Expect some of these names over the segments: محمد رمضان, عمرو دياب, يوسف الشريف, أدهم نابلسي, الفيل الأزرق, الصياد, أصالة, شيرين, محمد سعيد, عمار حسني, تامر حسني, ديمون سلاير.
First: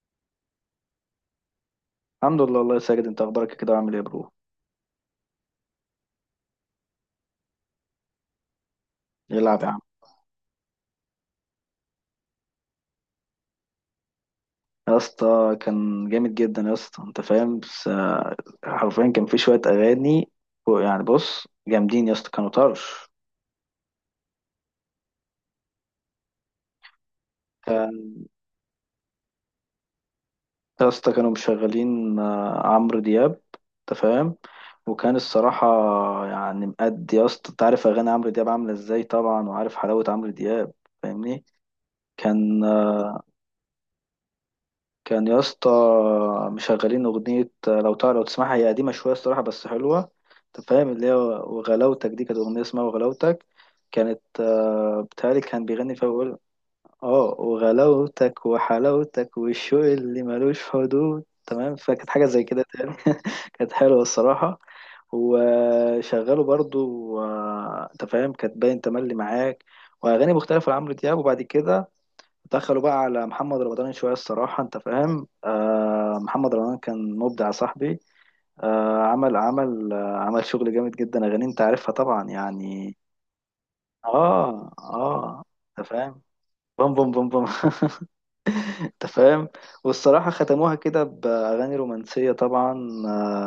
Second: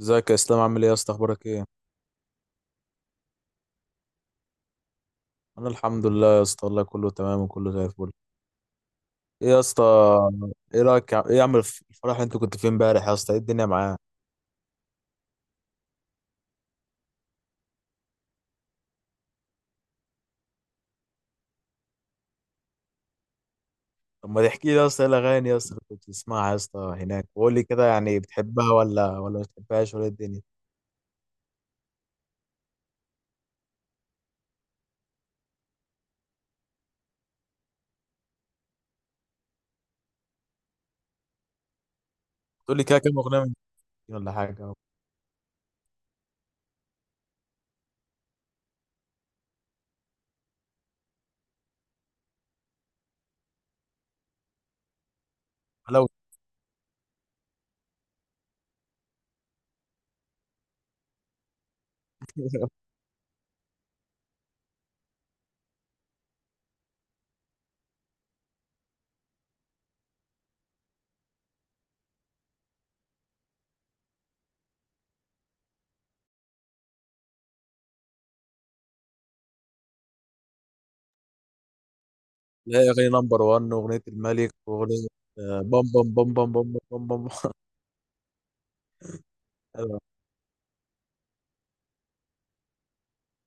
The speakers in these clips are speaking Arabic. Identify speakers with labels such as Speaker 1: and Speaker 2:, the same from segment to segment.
Speaker 1: ازيك يا اسلام؟ عامل ايه يا اسطى؟ اخبارك ايه؟
Speaker 2: الحمد لله والله يا ساجد، انت اخبارك كده؟ عامل ايه يا برو؟
Speaker 1: انا الحمد لله يا اسطى والله، كله تمام وكله زي الفل. ايه يا
Speaker 2: يلعب يا عم.
Speaker 1: اسطى؟ ايه رايك ايه عامل الفرح اللي انت كنت فين امبارح يا اسطى؟ ايه الدنيا معاه؟
Speaker 2: يا اسطى كان جامد جدا يا اسطى انت فاهم. بس حرفيا كان في شويه اغاني يعني بص جامدين يا اسطى كانوا طرش.
Speaker 1: طب ما تحكي لي يا اسطى ايه الاغاني يا اسطى اللي كنت بتسمعها يا اسطى هناك، وقول لي كده يعني
Speaker 2: كان
Speaker 1: بتحبها ولا ما بتحبهاش ولا ايه الدنيا؟
Speaker 2: يا اسطى كانوا مشغلين عمرو دياب انت فاهم. وكان الصراحه يعني مأدي، يا اسطى انت عارف اغاني عمرو دياب عامله ازاي طبعا، وعارف حلاوه عمرو دياب، فاهمني؟ كان
Speaker 1: تقول لي كده كام اغنيه من دي ولا حاجه؟
Speaker 2: كان يا اسطى مشغلين أغنية، لو تعرف لو تسمعها، هي قديمة شوية الصراحة بس حلوة. أنت فاهم اللي هي وغلاوتك دي، كانت أغنية اسمها وغلاوتك. كانت بتهيألي كان بيغني
Speaker 1: لو
Speaker 2: فيها بيقول اه وغلاوتك وحلاوتك والشوق اللي ملوش حدود، تمام. فكانت حاجة زي كده تاني كانت حلوة الصراحة. وشغلوا برضو أنت فاهم كانت باين تملي معاك، وأغاني مختلفة لعمرو دياب. وبعد كده دخلوا بقى على محمد رمضان شوية الصراحة. أنت فاهم محمد رمضان كان مبدع يا صاحبي. عمل عمل شغل جامد جدا، أغاني أنت عارفها طبعا
Speaker 1: لا،
Speaker 2: يعني.
Speaker 1: اغاني نمبر 1 واغنيه الملك
Speaker 2: آه،
Speaker 1: واغنيه
Speaker 2: آه،
Speaker 1: بام
Speaker 2: أنت
Speaker 1: بام
Speaker 2: فاهم.
Speaker 1: بام بام بام
Speaker 2: بوم
Speaker 1: بام
Speaker 2: بوم
Speaker 1: بام
Speaker 2: بوم بوم أنت فاهم.
Speaker 1: بام
Speaker 2: والصراحة ختموها كده بأغاني رومانسية طبعا. آه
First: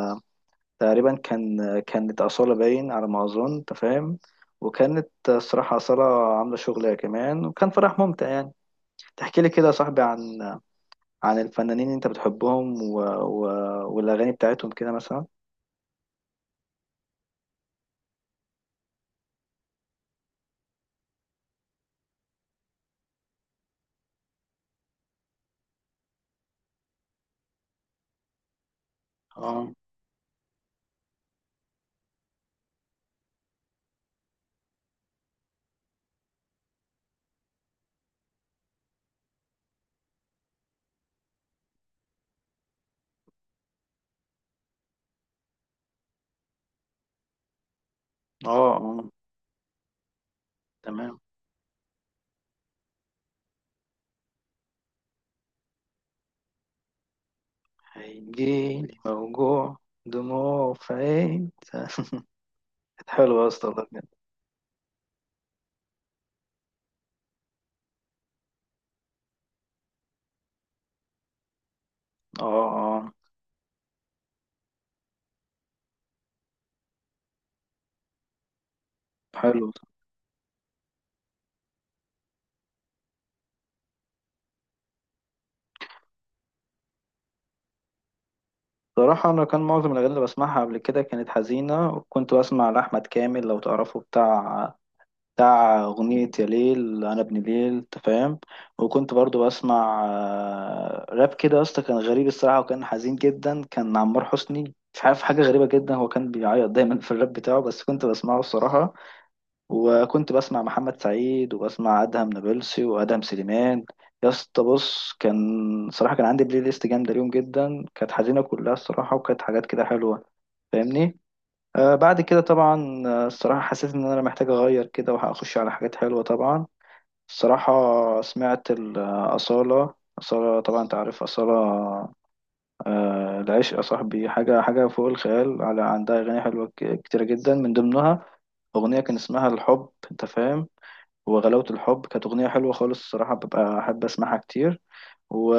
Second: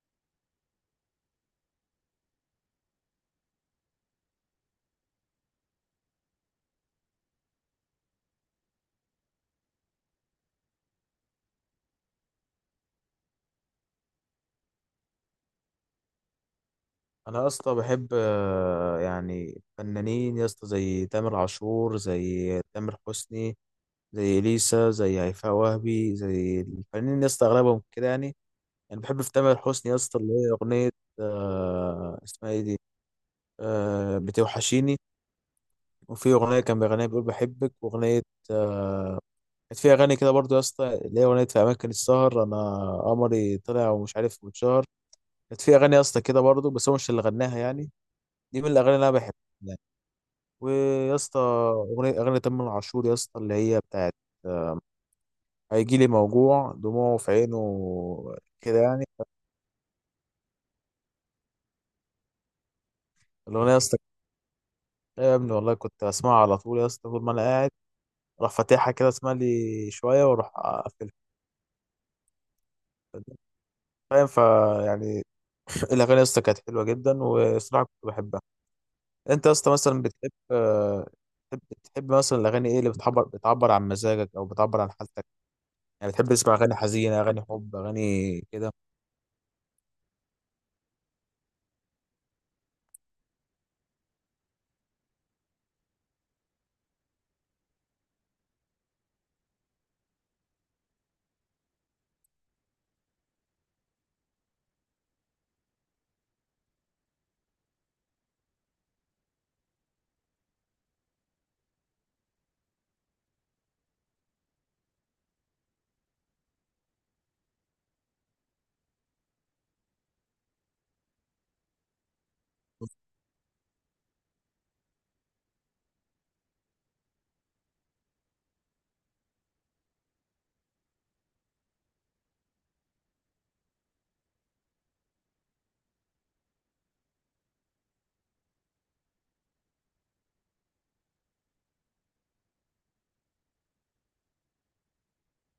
Speaker 2: تقريبا كانت أصالة باين على ما أظن أنت فاهم. وكانت الصراحة أصالة عاملة شغلها كمان، وكان فرح ممتع يعني. تحكي لي كده يا صاحبي عن الفنانين اللي انت بتحبهم والاغاني بتاعتهم كده مثلا.
Speaker 1: انا يا اسطى بحب يعني فنانين يا اسطى زي تامر عاشور، زي تامر حسني، زي اليسا، زي هيفاء وهبي، زي الفنانين يا اسطى اغلبهم كده يعني. يعني بحب في تامر
Speaker 2: اه،
Speaker 1: حسني يا اسطى اللي هي اغنيه اسمها ايه دي؟ بتوحشيني. وفي اغنيه كان بيغنيها بيقول بحبك، واغنيه آه، كانت في اغاني كده برضو يا اسطى اللي هي اغنيه في اماكن السهر انا قمري طلع ومش عارف واتشهر. كانت في اغاني يا اسطى كده برضو، بس هو مش اللي غناها يعني.
Speaker 2: اه،
Speaker 1: دي من الاغاني اللي
Speaker 2: اه،
Speaker 1: انا بحبها. ويا
Speaker 2: تمام.
Speaker 1: اسطى اغنيه تامر عاشور يا اسطى اللي هي بتاعت آه، هيجي لي موجوع دموعه في عينه كده
Speaker 2: هيجيلي
Speaker 1: يعني.
Speaker 2: موجوع دموع في عين كانت حلوة يا اسطى
Speaker 1: الاغنيه يا
Speaker 2: والله
Speaker 1: اسطى،
Speaker 2: بجد.
Speaker 1: يا ابني والله كنت اسمعها على طول يا اسطى طول ما انا قاعد، اروح فاتحها كده اسمع لي شويه واروح اقفلها.
Speaker 2: اه، اه،
Speaker 1: فاهم فيعني. الاغاني يا اسطى كانت حلوه جدا والصراحه كنت بحبها. انت يا
Speaker 2: حلو.
Speaker 1: اسطى مثلا بتحب بتحب مثلا الاغاني ايه اللي بتعبر عن مزاجك او بتعبر عن حالتك؟ يعني بتحب تسمع اغاني حزينه، اغاني حب، اغاني كده؟
Speaker 2: صراحة أنا كان معظم الأغاني اللي بسمعها قبل كده كانت حزينة، وكنت بسمع لأحمد كامل لو تعرفه، بتاع أغنية يا ليل أنا ابن ليل أنت فاهم. وكنت برضو بسمع راب كده يا اسطى، كان غريب الصراحة وكان حزين جدا. كان عمار حسني، مش عارف، حاجة غريبة جدا، هو كان بيعيط دايما في الراب بتاعه بس كنت بسمعه الصراحة. وكنت بسمع محمد سعيد، وبسمع أدهم نابلسي وأدهم سليمان. يا اسطى بص. صراحة كان عندي بلاي ليست جامدة اليوم جدا، كانت حزينة كلها الصراحة، وكانت حاجات كده حلوة، فاهمني؟ بعد كده طبعا الصراحة حسيت إن أنا محتاج أغير كده، وهأخش على حاجات حلوة طبعا الصراحة. سمعت أصالة، طبعا أنت عارف أصالة. العشق يا صاحبي حاجة فوق الخيال، على عندها أغاني حلوة كتيرة جدا، من ضمنها أغنية كان اسمها الحب أنت فاهم. وغلاوة الحب كانت أغنية حلوة خالص الصراحة، ببقى أحب أسمعها كتير. و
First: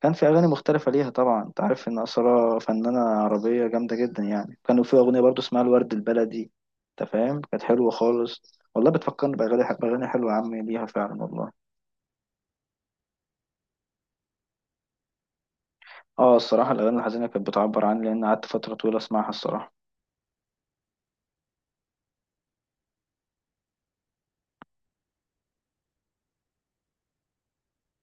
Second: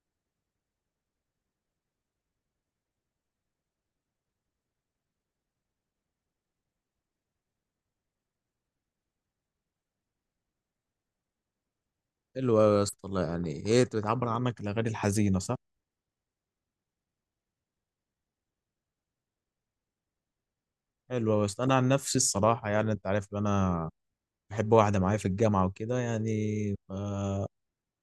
Speaker 2: كان في أغاني مختلفة ليها طبعا، أنت عارف إن أصالة فنانة عربية جامدة جدا يعني. كانوا في أغنية برضو اسمها الورد البلدي أنت فاهم، كانت حلوة خالص. والله بتفكرني بأغاني حلوة يا عمي ليها فعلا والله.
Speaker 1: حلو أوي يا اسطى والله، يعني هي بتعبر عنك الأغاني الحزينة صح؟
Speaker 2: آه، الصراحة الأغاني الحزينة كانت بتعبر عني، لأن قعدت فترة طويلة أسمعها الصراحة.
Speaker 1: حلو أوي يا اسطى. أنا عن نفسي الصراحة يعني أنت عارف إن أنا بحب واحدة معايا في الجامعة وكده يعني، ف...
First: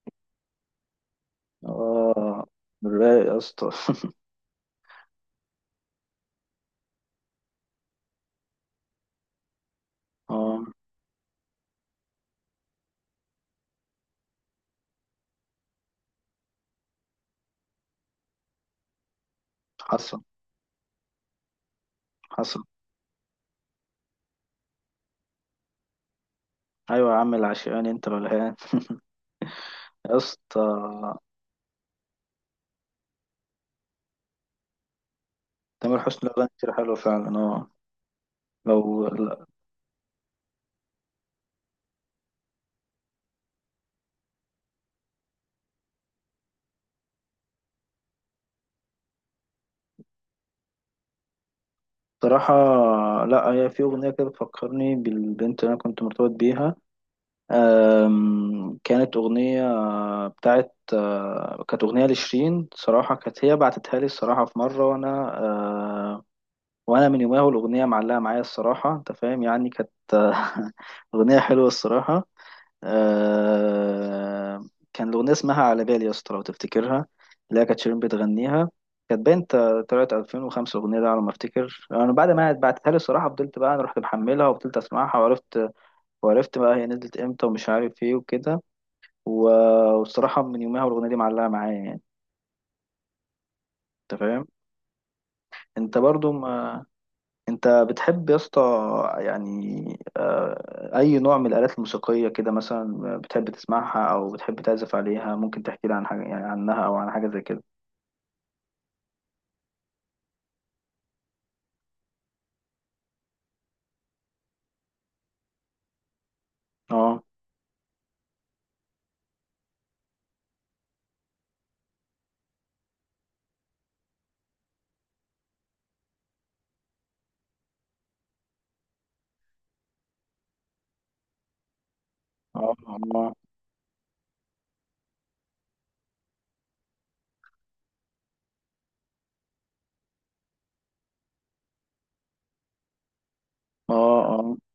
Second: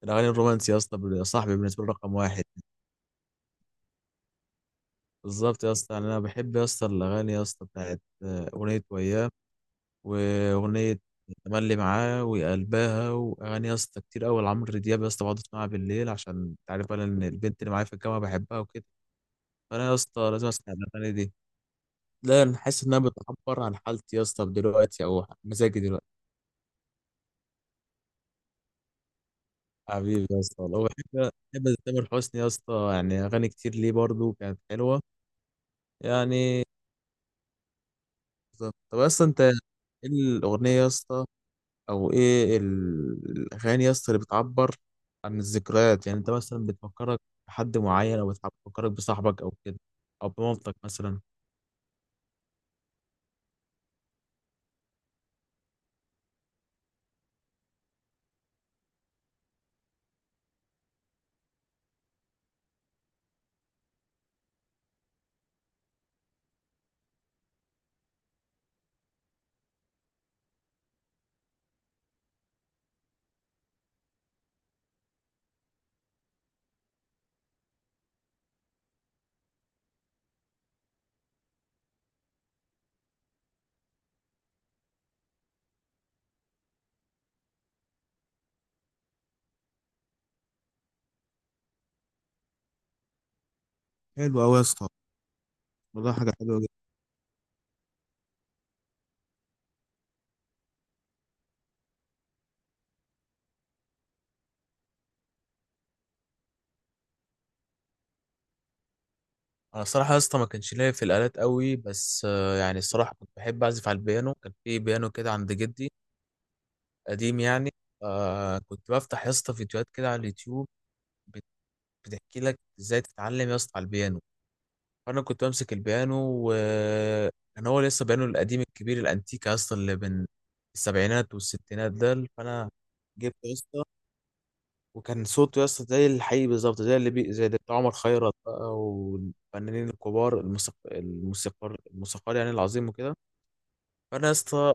Speaker 1: الأغاني الرومانسية يا اسطى صاحبي بالنسبة لي رقم واحد.
Speaker 2: آه، رايق يا اسطى
Speaker 1: بالظبط يا اسطى، يعني أنا بحب يا اسطى الأغاني يا اسطى بتاعت أغنية وياه،
Speaker 2: آه.
Speaker 1: وأغنية تملي معاه وقلبها، وأغاني يا اسطى كتير أوي لعمرو دياب يا اسطى، بقعد أسمعها بالليل عشان أنت عارف بقى إن البنت اللي معايا في الجامعة بحبها وكده. فأنا يا اسطى
Speaker 2: حصل.
Speaker 1: لازم أسمع الأغاني دي. لا، انا
Speaker 2: حصل.
Speaker 1: حاسس انها بتعبر عن حالتي يا اسطى دلوقتي او مزاجي دلوقتي.
Speaker 2: أيوة يا عم العشقاني أنت الولهان يا
Speaker 1: حبيبي يا
Speaker 2: اسطى
Speaker 1: اسطى والله، بحب تامر حسني يا اسطى، يعني اغاني كتير ليه برضو كانت حلوه
Speaker 2: تامر حسني له أغاني
Speaker 1: يعني.
Speaker 2: كتير حلوة فعلا. آه.
Speaker 1: بالظبط. طب
Speaker 2: لو
Speaker 1: اصلا انت ايه الاغنيه يا اسطى او ايه الاغاني يا اسطى اللي بتعبر عن الذكريات؟ يعني انت مثلا بتفكرك بحد معين، او بتفكرك بصاحبك، او كده، او بمامتك مثلا؟
Speaker 2: صراحة، لا، هي في أغنية كده بتفكرني بالبنت اللي أنا كنت مرتبط بيها. كانت أغنية بتاعت أه، كانت أغنية لشيرين صراحة، كانت هي بعتتها لي الصراحة في مرة أه، وأنا من يومها والأغنية معلقة معايا الصراحة أنت فاهم يعني. كانت أغنية حلوة الصراحة. آه. كان الأغنية اسمها على بالي يا اسطى لو تفتكرها، اللي هي كانت شيرين بتغنيها. كانت طلعت 2005 الأغنية دي على ما أفتكر. أنا بعد ما بعتها لي الصراحة فضلت بقى، أنا رحت محملها وفضلت أسمعها، وعرفت بقى هي نزلت إمتى ومش عارف إيه وكده. و- والصراحة من يومها والأغنية دي معلقة معايا يعني أنت
Speaker 1: حلو
Speaker 2: فاهم.
Speaker 1: قوي يا اسطى،
Speaker 2: أنت
Speaker 1: والله
Speaker 2: برضو
Speaker 1: حاجة حلوة.
Speaker 2: ما انت بتحب يا اسطى يعني اي نوع من الالات الموسيقيه كده مثلا بتحب تسمعها او بتحب تعزف عليها؟ ممكن تحكي لي عن حاجه يعني عنها او عن حاجه زي كده؟
Speaker 1: انا الصراحه يا اسطى ما كانش ليا في الالات قوي بس يعني الصراحه كنت بحب اعزف على البيانو. كان في بيانو كده عند جدي
Speaker 2: اه.
Speaker 1: قديم يعني. كنت بفتح يا اسطى فيديوهات كده على اليوتيوب بت- بتحكي لك ازاي تتعلم يا اسطى على البيانو. فانا كنت بمسك البيانو وكان هو لسه بيانو القديم الكبير الانتيك يا اسطى اللي بين السبعينات والستينات ده، فانا
Speaker 2: اه. اه.
Speaker 1: جبت. وكان صوته يا اسطى زي الحقيقي بالظبط، زي اللي زي اللي بتاع عمر خيرت بقى والفنانين الكبار الموسيقار يعني العظيم وكده.
Speaker 2: اه.
Speaker 1: فانا يا
Speaker 2: اه.
Speaker 1: اسطى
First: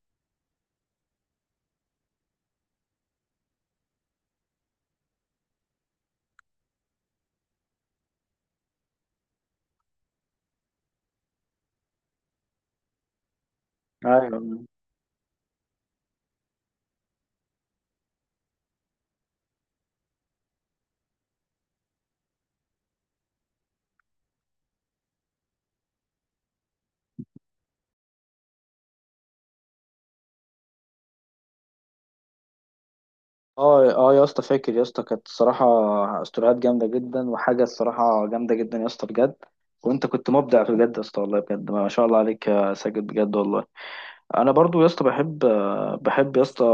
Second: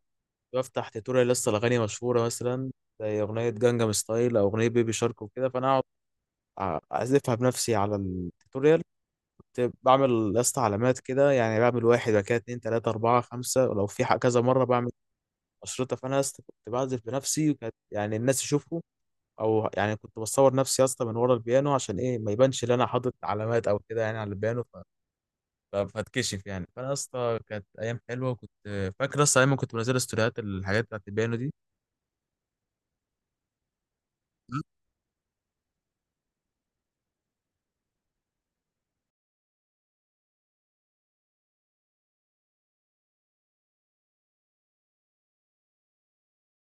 Speaker 1: بفتح تيتوريال يا اسطى الاغاني مشهوره مثلا، زي اغنيه جانجام ستايل او اغنيه بيبي شارك وكده. فانا اقعد اعزفها بنفسي على التيتوريال. كنت بعمل يا اسطى علامات كده، يعني بعمل واحد بعد كده اتنين تلاته اربعه خمسه، ولو في
Speaker 2: ايوه.
Speaker 1: كذا مره بعمل اشرطه. فانا يا اسطى كنت بعزف بنفسي وكانت يعني الناس يشوفوا، او يعني كنت بصور نفسي يا اسطى من ورا البيانو عشان ايه ما يبانش ان انا حاطط علامات او كده يعني على البيانو فاتكشف يعني. فانا يا اسطى كانت ايام حلوه، وكنت فاكر اصلا ايام ما كنت بنزل ستوريات الحاجات بتاعت البيانو دي.
Speaker 2: اه. اه يا اسطى، فاكر يا اسطى كانت الصراحه استوديوهات جامده جدا وحاجه الصراحه جامده جدا يا اسطى بجد. وانت كنت مبدع بجد يا اسطى والله بجد ما شاء الله عليك يا ساجد بجد والله. انا برضو يا اسطى، بحب يا اسطى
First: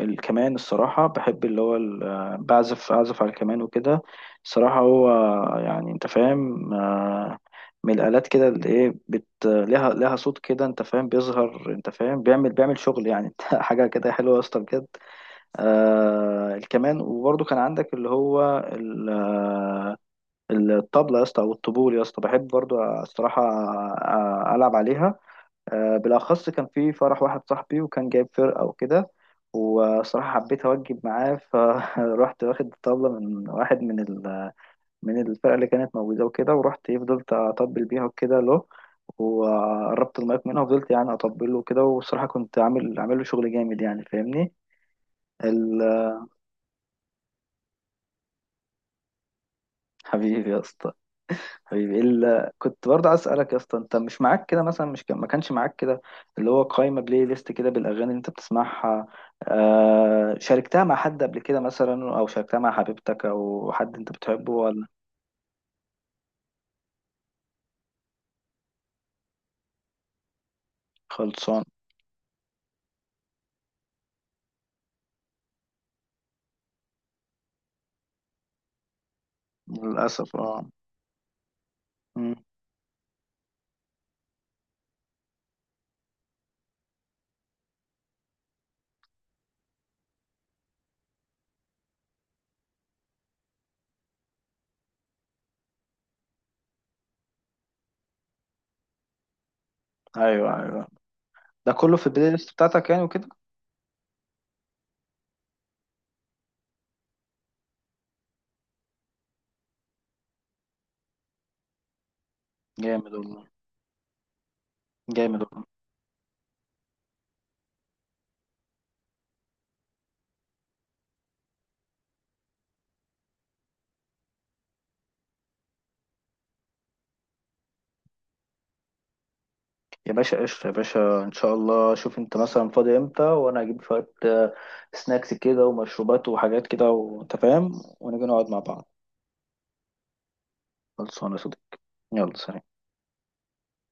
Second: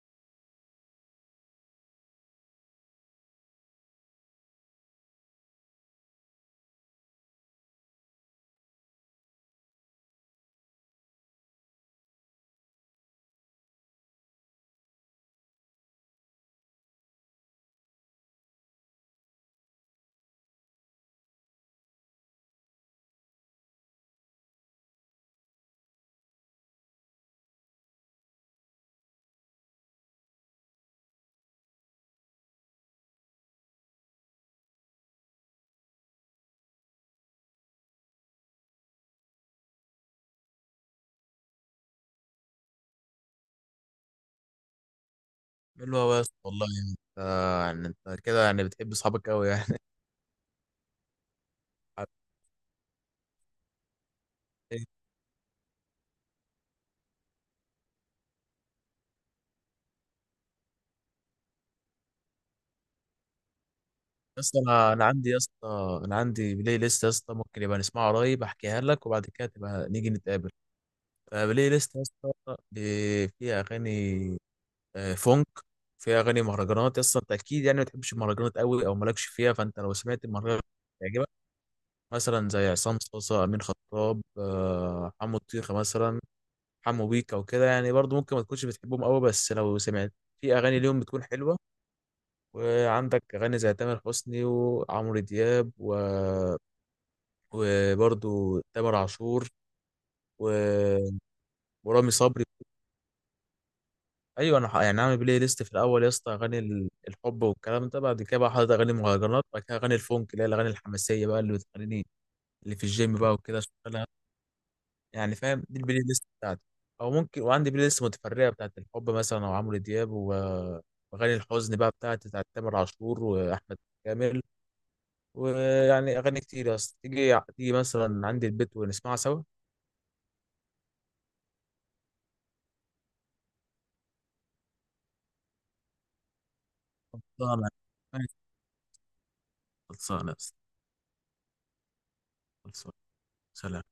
Speaker 2: الكمان الصراحه. بحب اللي هو اعزف على الكمان وكده. الصراحه هو يعني انت فاهم من الالات كده اللي ايه لها صوت كده انت فاهم بيظهر انت فاهم بيعمل شغل يعني حاجه كده حلوه يا اسطى بجد. الكمان. وبرضو كان عندك اللي هو الطبله يا اسطى او الطبول يا اسطى، بحب برضو الصراحه العب عليها. بالأخص كان في فرح واحد صاحبي وكان جايب فرقة وكده، وصراحة حبيت أوجب معاه فروحت واخد طبلة من واحد من الفرقة اللي كانت موجودة وكده، ورحت إيه، فضلت أطبل بيها وكده له. وقربت المايك منها وفضلت يعني أطبله وكده، والصراحة كنت عامل له شغل جامد يعني فاهمني ال-
Speaker 1: بقول له يا اسطى والله يعني انت، يعني انت كده يعني بتحب اصحابك قوي يعني.
Speaker 2: حبيبي يا اسطى. حبيبي كنت برضه عايز اسالك يا اسطى، انت مش معاك كده
Speaker 1: يا
Speaker 2: مثلا، مش كان... ما كانش معاك كده اللي هو قائمه بلاي ليست كده بالاغاني اللي انت بتسمعها؟ شاركتها مع حد قبل كده مثلا، او شاركتها مع حبيبتك او حد انت بتحبه
Speaker 1: اسطى،
Speaker 2: ولا؟
Speaker 1: انا عندي يا اسطى انا عندي بلاي ليست يا اسطى ممكن يبقى نسمعها قريب، احكيها لك وبعد كده تبقى نيجي نتقابل.
Speaker 2: خلصان.
Speaker 1: فبلاي ليست يا اسطى فيها اغاني فونك، فيها اغاني مهرجانات. اصلا انت اكيد يعني ما بتحبش المهرجانات قوي او مالكش فيها، فانت لو سمعت
Speaker 2: للاسف
Speaker 1: المهرجان
Speaker 2: اه.
Speaker 1: هيعجبك.
Speaker 2: مم.
Speaker 1: مثلا زي عصام صاصا، امين خطاب، حمو الطيخه مثلا، حمو بيكا، وكده يعني. برضو ممكن ما تكونش بتحبهم قوي بس لو سمعت في اغاني ليهم بتكون حلوه. وعندك اغاني زي تامر حسني وعمرو دياب وبرضو تامر عاشور و...
Speaker 2: ايوه، ايوه، ده كله في
Speaker 1: ورامي
Speaker 2: البلاي
Speaker 1: صبري.
Speaker 2: ليست بتاعتك يعني وكده.
Speaker 1: ايوه انا يعني عامل بلاي ليست، في الاول يا اسطى اغاني الحب والكلام ده، بعد كده بقى حاطط اغاني مهرجانات، بعد كده اغاني الفونك اللي هي الاغاني الحماسيه بقى اللي بتخليني، اللي في
Speaker 2: جامد
Speaker 1: الجيم بقى
Speaker 2: والله.
Speaker 1: وكده اشتغلها. يعني
Speaker 2: جامد والله.
Speaker 1: فاهم دي البلاي ليست بتاعتي. او ممكن وعندي بلاي ليست متفرعه بتاعت الحب مثلا او عمرو دياب واغاني الحزن بقى بتاعت تامر عاشور واحمد كامل. ويعني اغاني كتير يا اسطى تيجي تيجي مثلا عندي البيت ونسمعها سوا.
Speaker 2: يا باشا قشطة يا باشا، ان شاء الله. شوف انت مثلا فاضي امتى، وانا اجيب شوية سناكس كده ومشروبات وحاجات كده وانت
Speaker 1: خلصانه،
Speaker 2: فاهم. ونيجي
Speaker 1: ماشي،
Speaker 2: نقعد مع بعض.
Speaker 1: خلصانه يا اسطى،
Speaker 2: خلصانة يا صديقي. يلا سلام.
Speaker 1: خلصانه، سلام.